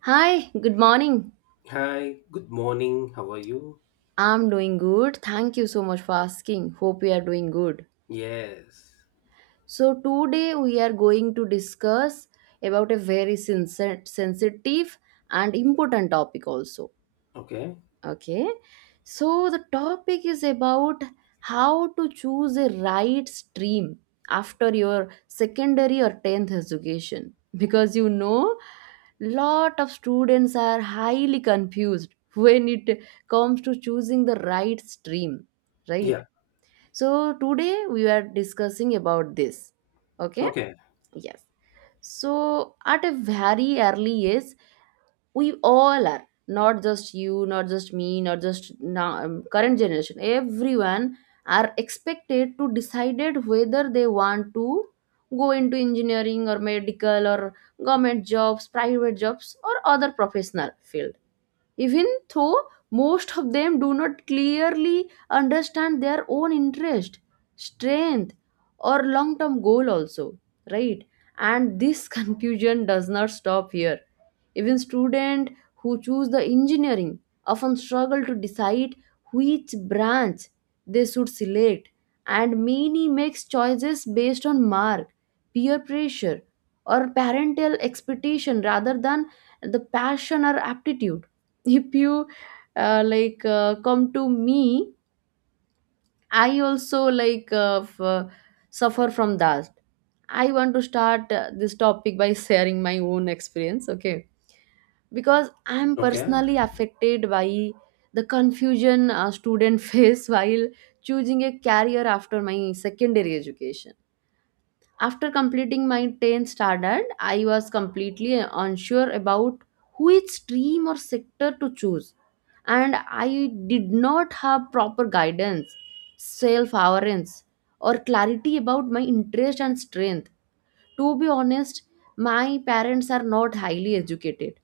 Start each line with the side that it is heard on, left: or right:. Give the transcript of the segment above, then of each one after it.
right: Hi, good morning.
left: Hi, good morning. How are you?
right: I'm doing good. Thank you so much for asking. Hope you are doing good.
left: Yes.
right: So, today we are going to discuss about a very sensitive and important topic also.
left: Okay.
right: Okay. So the topic is about how to choose a right stream after your secondary or 10th education because you know lot of students are highly confused when it comes to choosing the right stream, right?
left: Yeah.
right: So today we are discussing about this. Okay?
left: Okay.
right: Yes. So at a very early age, we all are not just you, not just me, not just now, current generation, everyone are expected to decided whether they want to go into engineering or medical or government jobs, private jobs or other professional field, even though most of them do not clearly understand their own interest, strength or long term goal also, right? And this confusion does not stop here. Even students who choose the engineering often struggle to decide which branch they should select, and many makes choices based on mark, peer pressure or parental expectation rather than the passion or aptitude. If you come to me, I also suffer from that. I want to start this topic by sharing my own experience. Okay, because I'm
left: Okay.
right: personally affected by the confusion a student face while choosing a career after my secondary education. After completing my 10th standard, I was completely unsure about which stream or sector to choose, and I did not have proper guidance, self awareness, or clarity about my interest and strength. To be honest, my parents are not highly educated.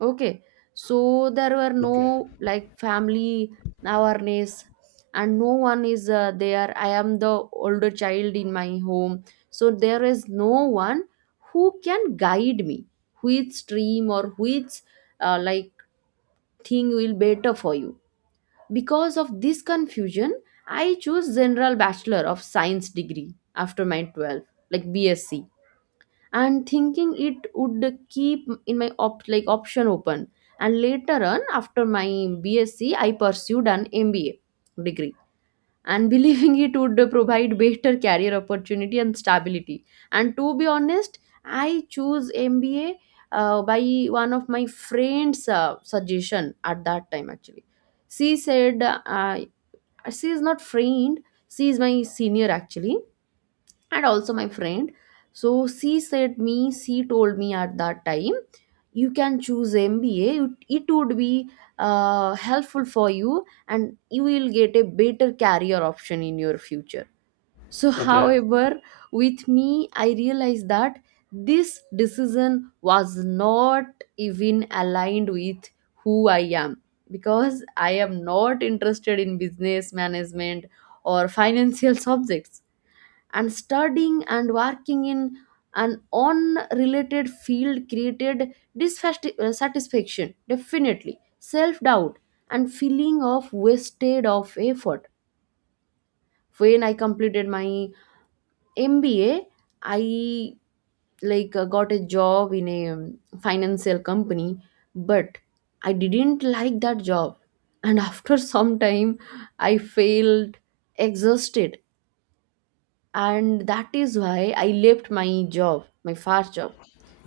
right: Okay, so there were
left: Okay.
right: no like family awareness, and no one is there. I am the older child in my home, so there is no one who can guide me which stream or which uh, like thing will better for you. Because of this confusion, I chose General Bachelor of Science degree after my 12, like BSc, and thinking it would keep in my like option open. And later on, after my BSc I pursued an MBA degree, and believing it would provide better career opportunity and stability. And to be honest, I choose MBA by one of my friends suggestion at that time. Actually, she said, she is not friend, she is my senior actually, and also my friend. So she said me, she told me at that time, you can choose MBA, it would be helpful for you, and you will get a better career option in your future. So
left: Okay. Okay.
right: however, with me I realized that this decision was not even aligned with who I am, because I am not interested in business management or financial subjects, and studying and working in an unrelated field created dissatisfaction, definitely self-doubt and feeling of wasted of effort. When I completed my MBA, I got a job in a financial company, but I didn't like that job, and after some time I felt exhausted, and that is why I left my job, my first job.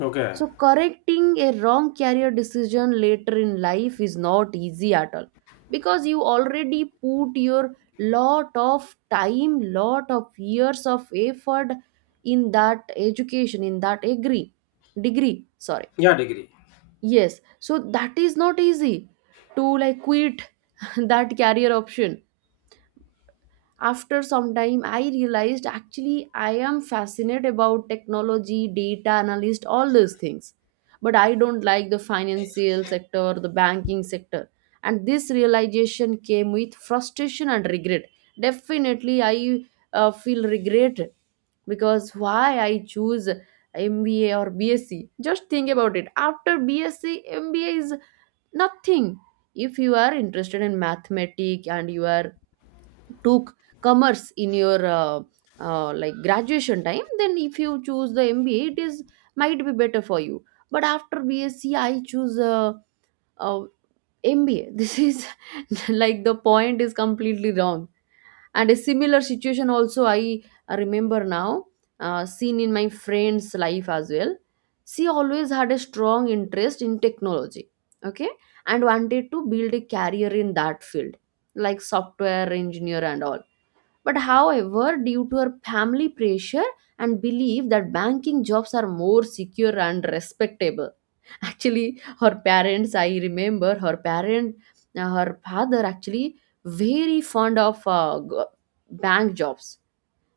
left: Okay.
right: So, correcting a wrong career decision later in life is not easy at all, because you already put your lot of time, lot of years of effort in that education, in that degree, degree. Sorry,
left: Yeah, degree.
right: yes. So that is not easy to like quit that career option. After some time I realized, actually I am fascinated about technology, data analyst, all those things, but I don't like the financial sector, the banking sector. And this realization came with frustration and regret. Definitely I feel regret, because why I choose MBA or BSc. Just think about it. After BSc, MBA is nothing. If you are interested in mathematics and you are took commerce in your graduation time, then if you choose the MBA it is might be better for you. But after BSc I choose uh, MBA. This is like the point is completely wrong. And a similar situation also I remember now seen in my friend's life as well. She always had a strong interest in technology, okay, and wanted to build a career in that field, like software engineer and all. But however, due to her family pressure and belief that banking jobs are more secure and respectable, actually her parents, I remember her parent, her father actually very fond of bank jobs.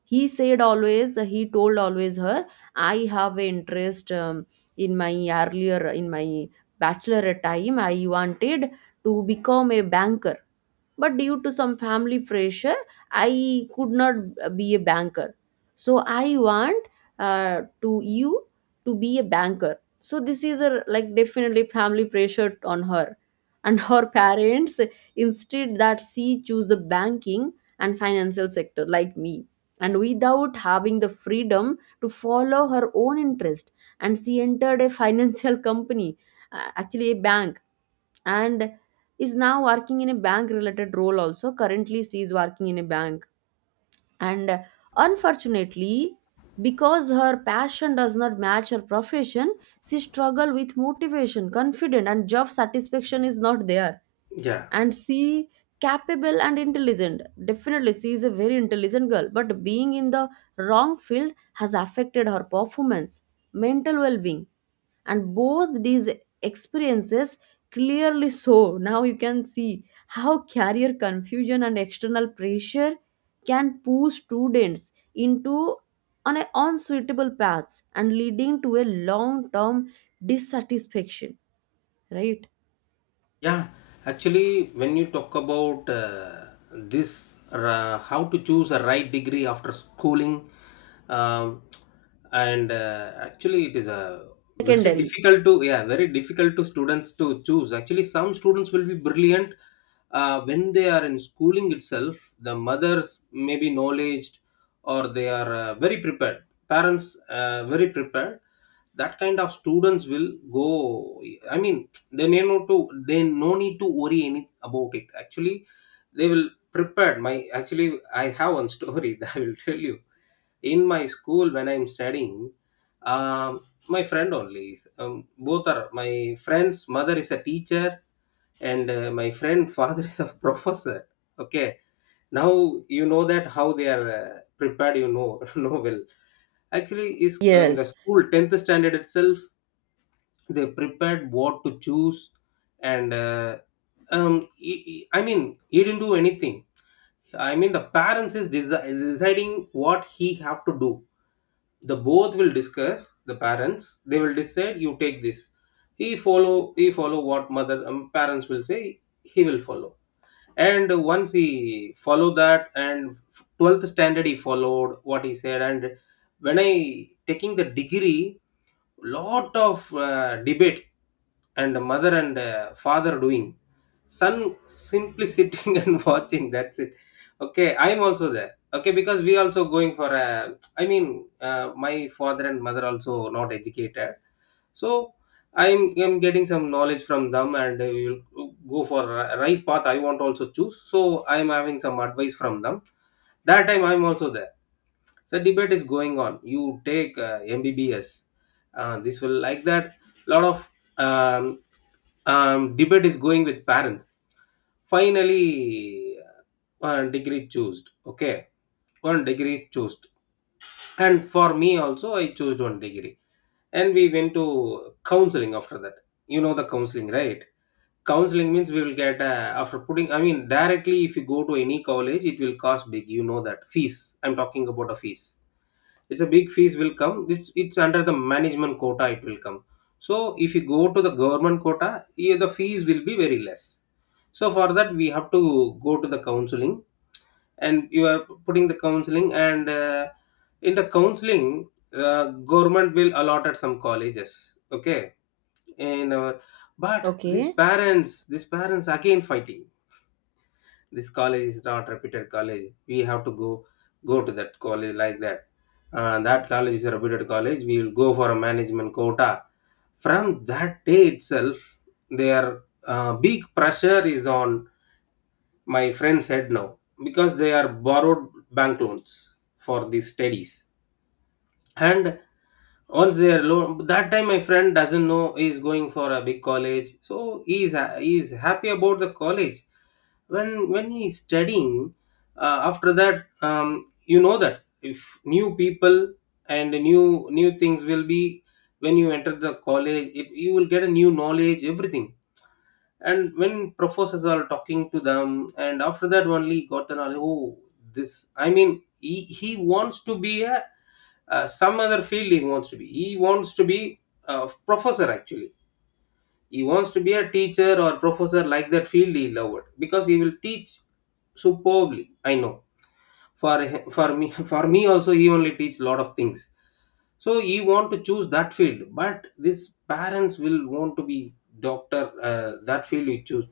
right: He said always, he told always her, I have an interest, in my earlier, in my bachelorette time I wanted to become a banker, but due to some family pressure I could not be a banker, so I want to you to be a banker. So this is a like definitely family pressure on her and her parents. Instead that she choose the banking and financial sector like me, and without having the freedom to follow her own interest, and she entered a financial company, actually a bank, and is now working in a bank related role. Also currently she is working in a bank, and unfortunately because her passion does not match her profession, she struggle with motivation, confidence, and job satisfaction is not there.
left: Yeah.
right: And she capable and intelligent, definitely she is a very intelligent girl, but being in the wrong field has affected her performance, mental well-being. And both these experiences clearly show, now you can see how career confusion and external pressure can push students into on a unsuitable paths and leading to a long term dissatisfaction, right?
left: Yeah, actually, when you talk about this, how to choose a right degree after schooling, um, and actually, it is a very
right: Secondary.
left: difficult to yeah very difficult to students to choose. Actually, some students will be brilliant when they are in schooling itself. The mothers may be knowledge, or they are very prepared. Parents very prepared. That kind of students will go, I mean they may not to, they no need to worry any about it, actually they will prepared. My, actually I have one story that I will tell you. In my school when I'm studying, um, my friend only both are my friend's mother is a teacher, and my friend father is a professor. Okay. Now you know that how they are prepared, you know. Know well. Actually is in the
right: Yes.
left: school 10th standard itself they prepared what to choose. And um, he- he- i mean he didn't do anything. I mean the parents is deciding what he have to do. The both will discuss. The parents, they will decide, "You take this." He follow what mother, parents will say. He will follow. And once he follow that, and 12th standard he followed what he said. And when I taking the degree, lot of debate, and the mother and father doing, son simply sitting and watching, that's it. Okay, I'm also there. Okay, because we also going for a, I mean, my father and mother also not educated. So I'm getting some knowledge from them and we will go for a right path. I want also choose, so I'm having some advice from them. That time I'm also there. So debate is going on, "You take MBBS, this will like that." A lot of um, debate is going with parents. Finally, one degree chosen. Okay, one degree is chosen. And for me also I chose one degree, and we went to counseling after that. You know the counseling, right? Counseling means we will get, after putting, I mean directly if you go to any college it will cost big, you know that fees I'm talking about, a fees. It's a big fees will come, it's under the management quota it will come. So if you go to the government quota, yeah, the fees will be very less. So for that we have to go to the counseling. And you are putting the counseling, and in the counseling, uh, government will allot at some colleges. Okay, in our, but these
right: Okay.
left: parents these parents again fighting. "This college is not reputed college, we have to go to that college," like that. "That college is a reputed college, we will go for a management quota." From that day itself, their big pressure is on my friend's head now, because they are borrowed bank loans for these studies. And once they are alone, that time my friend doesn't know he's going for a big college, so he's happy about the college. When he's studying, after that, you know that if new people and new things will be, when you enter the college it, you will get a new knowledge everything. And when professors are talking to them, and after that only got the knowledge. Oh, this I mean, he wants to be a some other field, he wants to be, a professor, actually. He wants to be a teacher or professor, like that field he loved, because he will teach superbly, I know. For me for me also he only teach lot of things. So he want to choose that field, but these parents will want to be doctor, "That field you choose."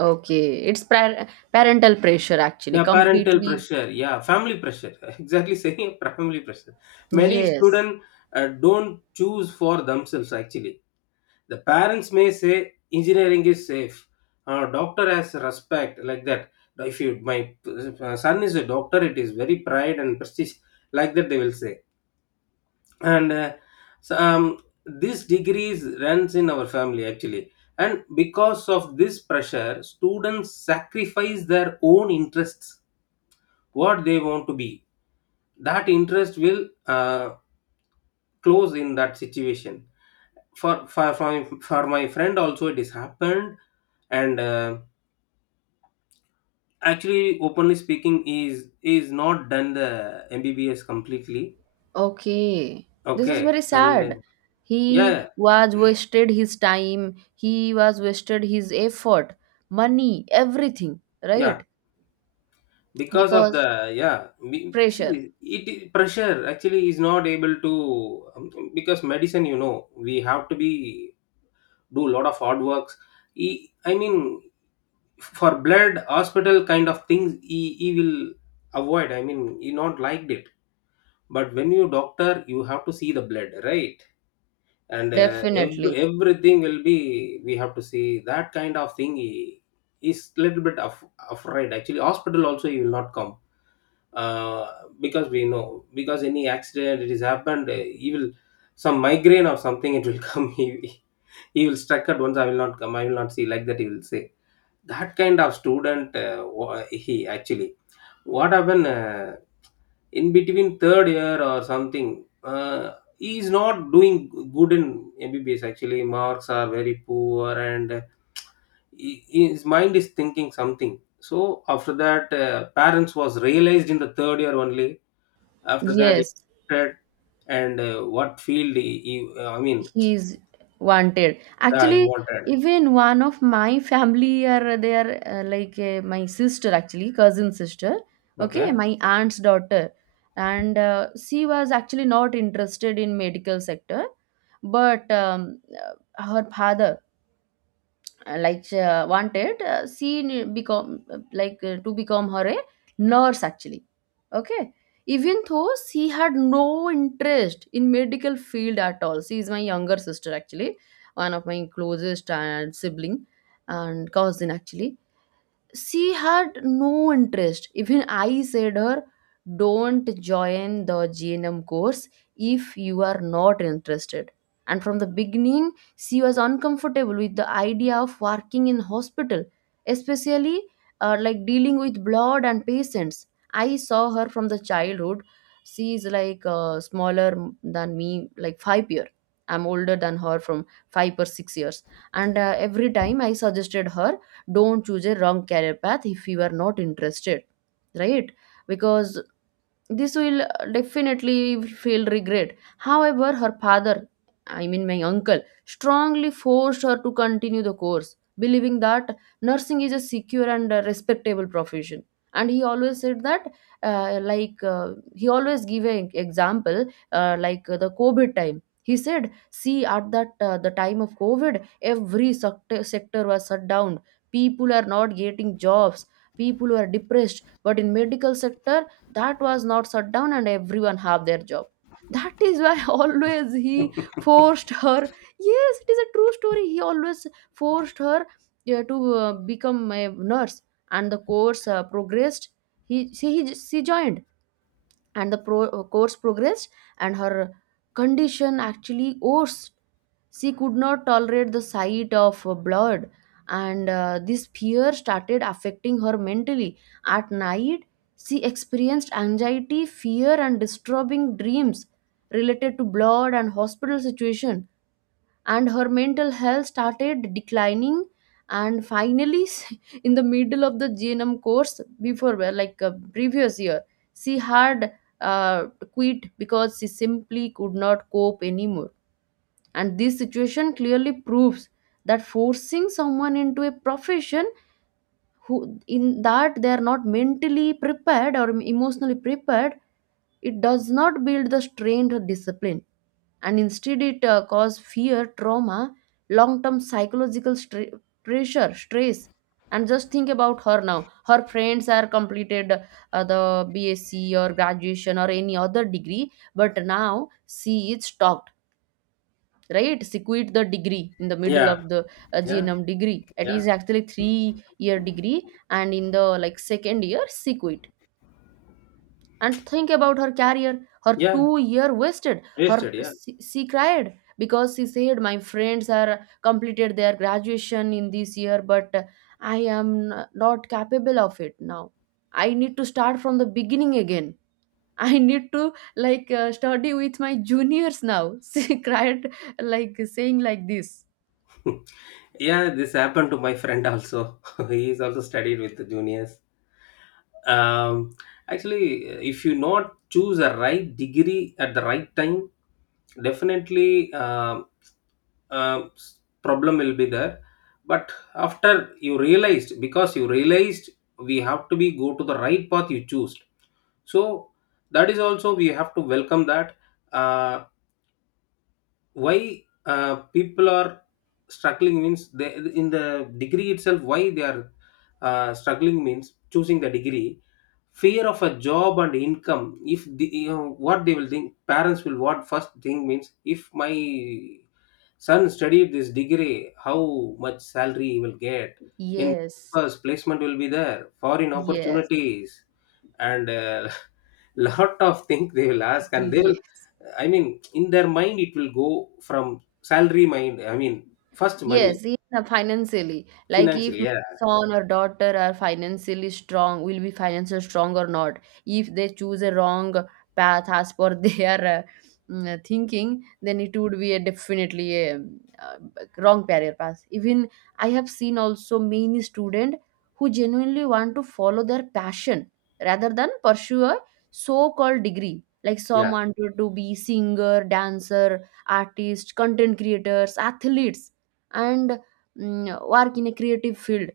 right: Okay, parental pressure actually,
left: Yeah, parental
right: completely.
left: pressure, yeah, family pressure, exactly saying family pressure. Many
right: Yes.
left: students don't choose for themselves, actually. The parents may say engineering is safe, doctor has respect, like that. If you my son is a doctor, it is very pride and prestige, like that they will say. And so, um, this degrees runs in our family, actually. And because of this pressure, students sacrifice their own interests. What they want to be, that interest will uh, close in that situation. For my friend also it is happened. And actually openly speaking, is not done the MBBS completely.
right: Okay, this is
left: Okay,
right: very
left: and
right: sad.
left: yeah,
right: He
left: yeah,
right: was wasted his time, he was wasted his effort, money, everything,
left: yeah.
right: right?
left: Because of the
right: Because
left: yeah, we,
right: pressure,
left: see it pressure actually is not able to. Because medicine, you know, we have to be do a lot of hard works. He, I mean, for blood hospital kind of things, he will avoid, I mean he not liked it. But when you doctor, you have to see the blood, right? And
right: definitely.
left: everything will be, we have to see that kind of thing, is little bit afraid, actually, hospital also he will not come. uh, because we know, because any accident it is happened, he will some migraine or something it will come. He will struck at once, "I will not come, I will not see," like that he will say. That kind of student he actually what happened, in between third year or something, he is not doing good in MBBS, actually marks are very poor, and he- his mind is thinking something. So after that, parents was realized in the third year only, after that he
right: Yes,
left: wanted. And what field he i mean
right: he's wanted.
left: he
right: Actually,
left: wanted.
right: even one of my family are there, my sister, actually, cousin sister, okay,
left: Okay.
right: my aunt's daughter, and she was actually not interested in medical sector, but her father, she, wanted, become, to become her a nurse actually. Okay, even though she had no interest in medical field at all, she is my younger sister actually, one of my closest and sibling and cousin actually, she had no interest. Even I said her, don't join the GNM course if you are not interested. And from the beginning, she was uncomfortable with the idea of working in hospital, especially dealing with blood and patients. I saw her from the childhood. She is like smaller than me, like 5 years. I'm older than her from 5 or 6 years. And every time I suggested her, don't choose a wrong career path if you are not interested, right? Because this will definitely feel regret. However, her father, I mean my uncle, strongly forced her to continue the course, believing that nursing is a secure and respectable profession. And he always said that, he always gave an example, the COVID time. He said, see, at that the time of COVID, sector was shut down. People are not getting jobs. People are depressed. But in medical sector, that was not shut down and everyone have their job. That is why always he forced her. Yes, it is a true story, he always forced her, yeah, to become a nurse. And the course progressed, he she joined, and the course progressed, and her condition actually worse. She could not tolerate the sight of blood, and this fear started affecting her mentally. At night, she experienced anxiety, fear, and disturbing dreams related to blood and hospital situation, and her mental health started declining. And finally, in the middle of the GNM course, before well, previous year, she had uh, quit because she simply could not cope anymore. And this situation clearly proves that forcing someone into a profession who in that they are not mentally prepared or emotionally prepared, it does not build the strength or discipline, and instead it cause fear, trauma, long term psychological pressure, stress. And just think about her now, her friends are completed the BSc or graduation or any other degree, but now she is stuck, right? She the degree in the middle
left: Yeah,
right: of the
left: yeah,
right: GNM degree. It
left: yeah.
right: is actually 3 year degree, and in the like second year, she quit. And think about her career, her
left: Yeah,
right: 2 year wasted. Her
left: wasted, yeah.
right: she cried because she said, "My friends are completed their graduation in this year, but I am not capable of it now. I need to start from the beginning again." I need to study with my juniors now. She cried like saying like this.
left: Yeah, this happened to my friend also. He is also studied with the juniors. um, Actually, if you not choose a right degree at the right time, definitely um, problem will be there. But after you realized, because you realized, we have to be go to the right path you choose. So that is also we have to welcome that. Uh, why people are struggling means, they in the degree itself why they are struggling means choosing the degree. Fear of a job and income. If the, what they will think parents will, what first thing means, if my son studied this degree, how much salary he will get? In
right: Yes,
left: campus placement will be there foreign
right: yes,
left: opportunities, and lot of things they will ask, and they will.
right: yes.
left: I mean, in their mind, it will go from salary mind. I mean, first money,
right: Yes, even financially. Like
left: financial.
right: if my
left: Yeah,
right: son or daughter are financially strong, will be financially strong or not. If they choose a wrong path as per their thinking, then it would be a definitely a wrong career path. Even I have seen also many student who genuinely want to follow their passion rather than pursue a so-called degree. Like some
left: yeah,
right: wanted to be singer, dancer, artist, content creators, athletes and work in a creative field,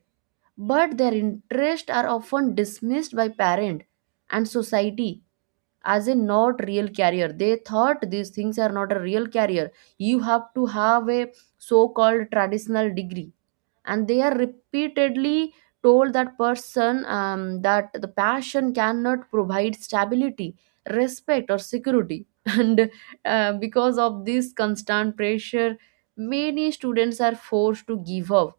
right: but their interests are often dismissed by parent and society as a not real carrier. They thought these things are not a real carrier. You have to have a so called traditional degree, and they are repeatedly told that person that the passion cannot provide stability, respect or security and because of this constant pressure, many students are forced to give up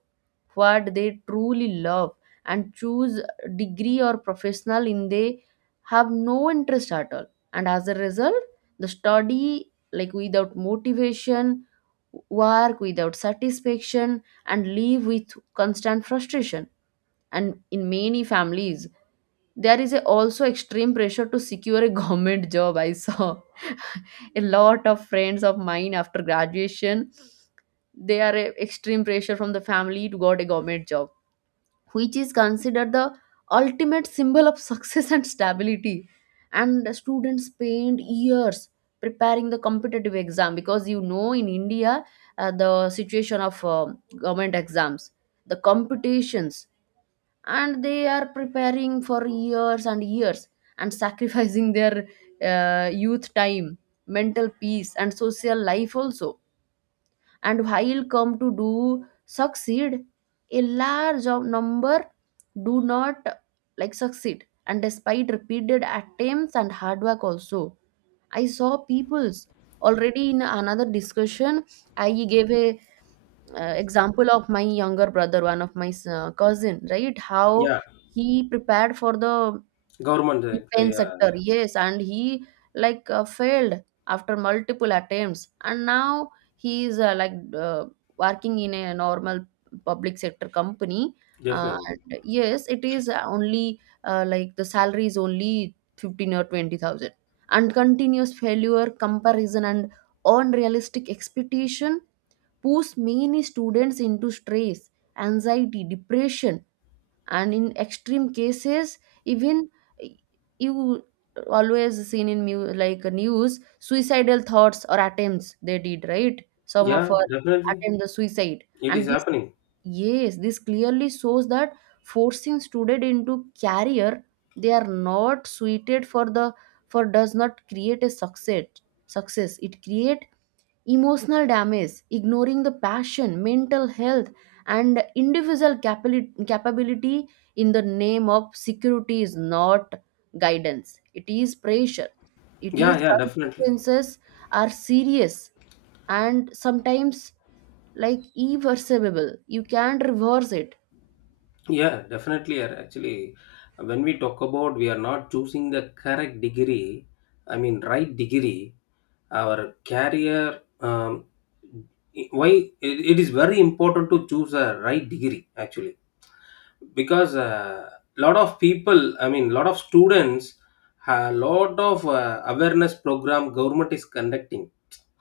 right: what they truly love and choose degree or professional in they have no interest at all. And as a result, the study like without motivation, work without satisfaction, and live with constant frustration. And in many families there is a also extreme pressure to secure a government job. I saw a lot of friends of mine after graduation, they are a extreme pressure from the family to got a government job, which is considered the ultimate symbol of success and stability. And the students spend years preparing the competitive exam because in India the situation of government exams, the competitions, and they are preparing for years and years and sacrificing their youth time, mental peace, and social life also. And while come to do succeed, a large of number do not like succeed. And despite repeated attempts and hard work also, I saw people's already in another discussion. I gave a example of my younger brother, one of my cousin, right? How
left: yeah.
right: he prepared for the
left: Government.
right: Defense
left: Yeah,
right: sector, yes, and he like failed after multiple attempts, and now he is like working in a normal public sector company. Uh,
left: definitely.
right: and yes, it is only like the salary is only fifteen or twenty thousand, and continuous failure, comparison, and unrealistic expectation push many students into stress, anxiety, depression, and in extreme cases even eh, you always seen in like news suicidal thoughts or attempts they did, right? Some of
left: Yeah,
right: her
left: definitely.
right: attempt the suicide
left: It is
right: and this.
left: happening.
right: Yes, this clearly shows that forcing student into career they are not suited for does not create a success. It create emotional damage. Ignoring the passion, mental health, and individual capability in the name of security is not guidance. It is pressure. It
left: Yeah,
right: is
left: yeah, definitely.
right: Consequences are serious and sometimes like irreversible. You can't reverse it.
left: Yeah, definitely are. Actually, when we talk about we are not choosing the correct degree, I mean, right degree, our career. Why it is very important to choose a right degree, actually. Because a lot of people, I mean lot of students, a lot of awareness program government is conducting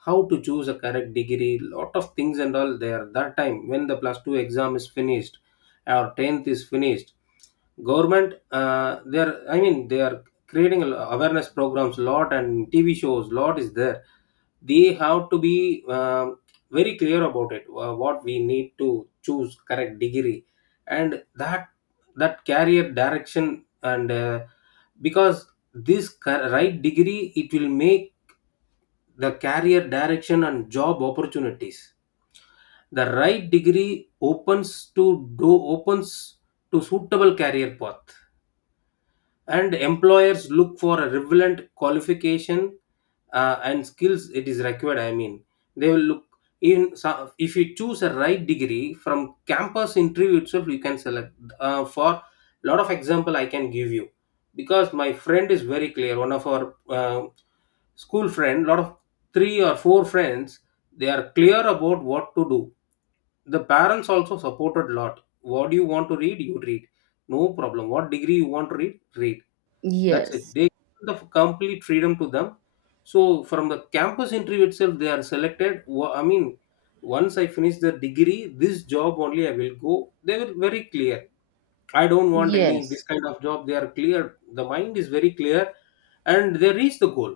left: how to choose a correct degree, lot of things and all there, that time when the plus 2 exam is finished or 10th is finished, government they are creating a awareness programs lot, and tv shows lot is there. They have to be um very clear about it, what we need to choose correct degree, and that career direction, and because this right degree it will make the career direction and job opportunities. The right degree opens to suitable career path. And employers look for a relevant qualification, and skills it is required, I mean they will look. If you choose a right degree, from campus interview itself you can select for lot of example I can give you. Because my friend is very clear, one of our school friend, lot of three or four friends, they are clear about what to do. The parents also supported lot. "What do you want to read, you read, no problem. What degree you want to read, read." That's it.
right: Yes,
left: They give the complete freedom to them. So from the campus interview itself, they are selected. I mean, once I finish the degree, this job only I will go. They were very clear. I don't want any this
right: yes,
left: kind of job. They are clear. The mind is very clear, and they reach the goal.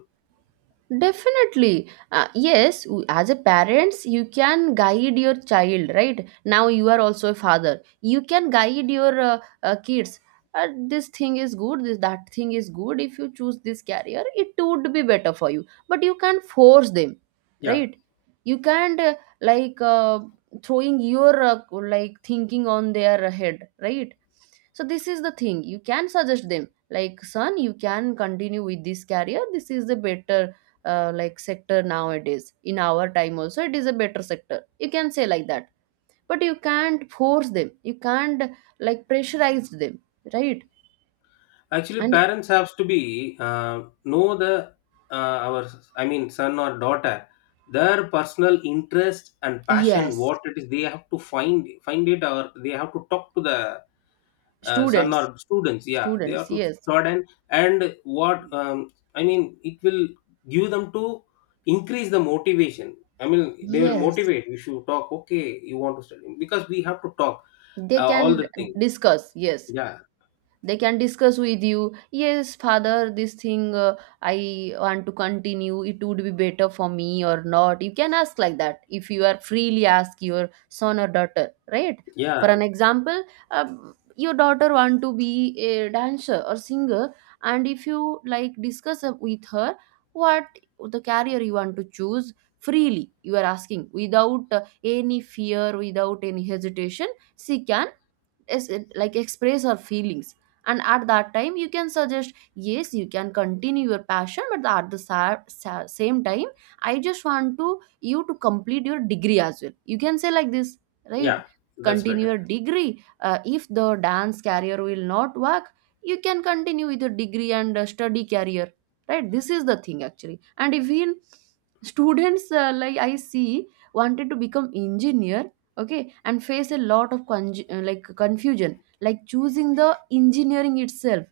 right: definitely, yes, as a parents you can guide your child. Right now you are also a father, you can guide your kids. This thing is good, this that thing is good. If you choose this career it would be better for you, but you can't force them,
left: Yeah.
right: right? You can't like throwing your like thinking on their head, right? So this is the thing. You can suggest them like son, you can continue with this career. This is the better like sector nowadays. In our time also it is a better sector, you can say like that. But you can't force them, you can't like pressurize them, right?
left: Actually
right: And
left: parents have to be know the, our, I mean son or daughter, their personal interest and passion
right: yes,
left: what it is, they have to find it, or they have to talk to the son or
right: students
left: students, yeah, they have
right: students
left: to
right: yes,
left: start. And what, I mean, it will give them to increase the motivation, I mean they will
right: yes,
left: motivate if should talk, "Okay, you want to study," because we have to talk
right: they
left: all
right: can
left: the thing.
right: discuss. Yes,
left: Yeah,
right: they can discuss with you, yes. Father, this thing I want to continue, it would be better for me or not, you can ask like that. If you are freely ask your son or daughter, right? For
left: yeah,
right: an example, your daughter want to be a dancer or singer, and if you like discuss with her what the career you want to choose. Freely you are asking without any fear without any hesitation, she can is it like express our feelings. And at that time you can suggest, yes, you can continue your passion, but at the same time, I just want to you to complete your degree as well, you can say like this, right?
left: yeah, that's
right: Continue
left: better,
right: your degree. If the dance career will not work, you can continue with your degree and study career, right? This is the thing actually. And even students like I see wanted to become engineer, okay, and face a lot of like confusion like choosing the engineering itself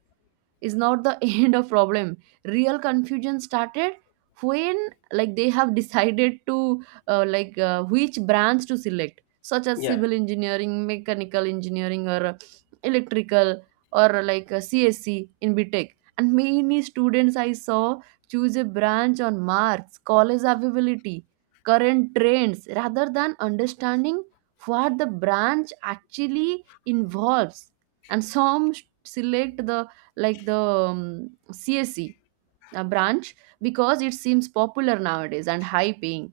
right: is not the end of problem. Real confusion started when like they have decided to like which branch to select, such as
left: yeah.
right: civil engineering, mechanical engineering, or electrical, or like csc in btech. And many students I saw choose a branch on marks, college availability, current trends rather than understanding what the branch actually involves. And some select the like the CSE branch because it seems popular nowadays and high paying.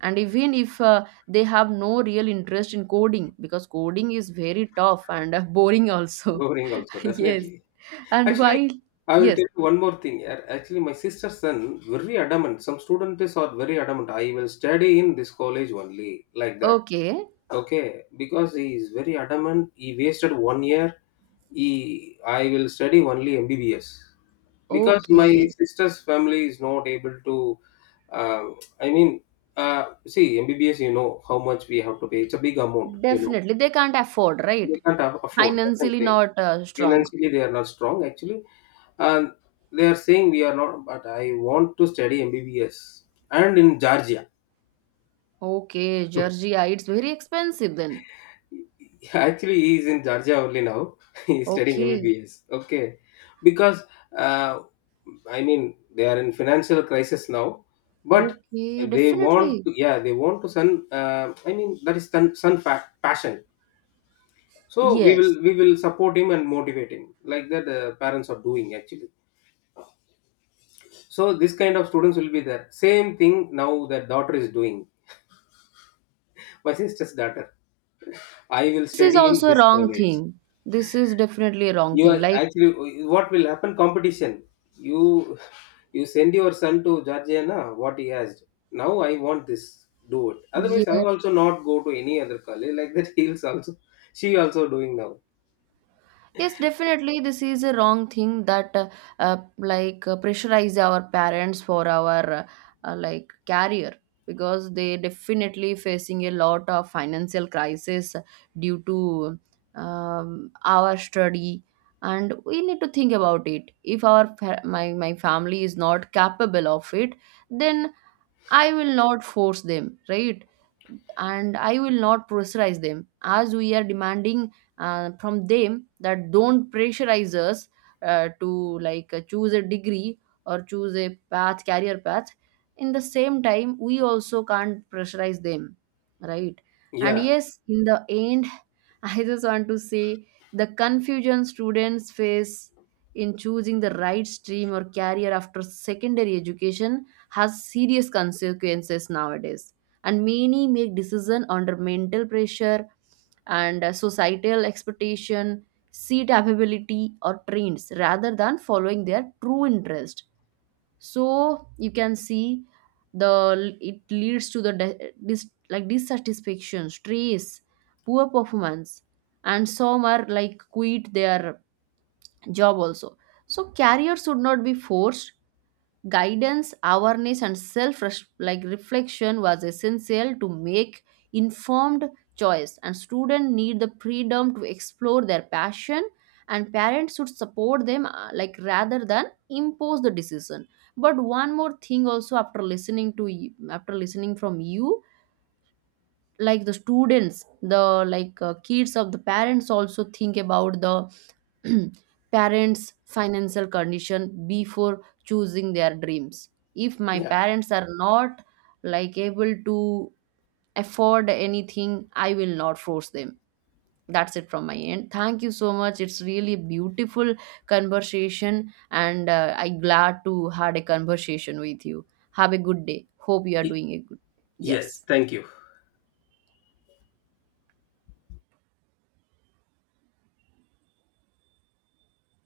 right: And even if they have no real interest in coding, because coding is very tough and boring also.
left: Boring also,
right: Yes.
left: definitely.
right: And
left: Actually,
right: while,
left: I will
right: yes,
left: tell you one more thing here. Actually, my sister's son very adamant. Some students are very adamant. "I will study in this college only," like that.
right: okay,
left: Okay, because he is very adamant, he wasted one year. He, "I will study only MBBS," because my
right: okay,
left: sister's family is not able to. Uh, I mean, see, MBBS. You know how much we have to pay, it's a big amount. You know,
right: definitely they can't afford,
left: they
right: right?
left: can't afford. That's what I'm
right: Financially
left: saying.
right: not strong.
left: Financially they are not strong, actually, and they are saying, "We are not, but I want to study MBBS, and in Georgia."
right: Okay, Georgia, it's very expensive then.
left: Actually he is in Georgia only now, he is studying
right: Okay,
left: MBBS, okay. Because uh, I mean they are in financial crisis now, but
right: okay,
left: they want
right: definitely.
left: to, yeah they want to, son, I mean that is son, son fact, passion. So we will
right: Yes.
left: we will support him and motivate him, like that parents are doing, actually. So this kind of students will be there. Same thing now that daughter is doing, my sister's daughter. "I will
right: This is
left: study in
right: also a
left: this
right: wrong
left: college."
right: thing. This is definitely a wrong
left: You
right: thing.
left: are
right: Like,
left: actually what will happen? Competition. You you send your son to Georgiana. What he asked. "Now I want this, do it. Otherwise, I
right: yeah,
left: will also not go to any other college," like that. He's also, she also doing now.
right: yes, definitely, this is a wrong thing that like pressurize our parents for our like career, because they definitely facing a lot of financial crisis due to our study. And we need to think about it, if our my family is not capable of it, then I will not force them, right? And I will not pressurize them as we are demanding from them that don't pressurize us to like choose a degree or choose a path, career path. In the same time, we also can't pressurize them, right? And
left: Yeah.
right: yes, in the end, I just want to say the confusion students face in choosing the right stream or career after secondary education has serious consequences nowadays, and many make decision under mental pressure and societal expectation, seat availability or trends rather than following their true interest. So you can see the it leads to the like dissatisfaction, stress, poor performance, and some are like quit their job also. So career should not be forced. Guidance, awareness, and self like reflection was essential to make informed choice, and students need the freedom to explore their passion, and parents should support them like rather than impose the decision. But one more thing also, after listening from you, like the students the like kids of the parents also think about the parents financial condition before choosing their dreams. If my
left: Yeah.
right: parents are not like able to afford anything, I will not force them. That's it from my end. Thank you so much, it's really a beautiful conversation, and I glad to had a conversation with you. Have a good day, hope you are
left: Y-
right: doing a good.
left: Yes.
right: Yes.
left: Thank you.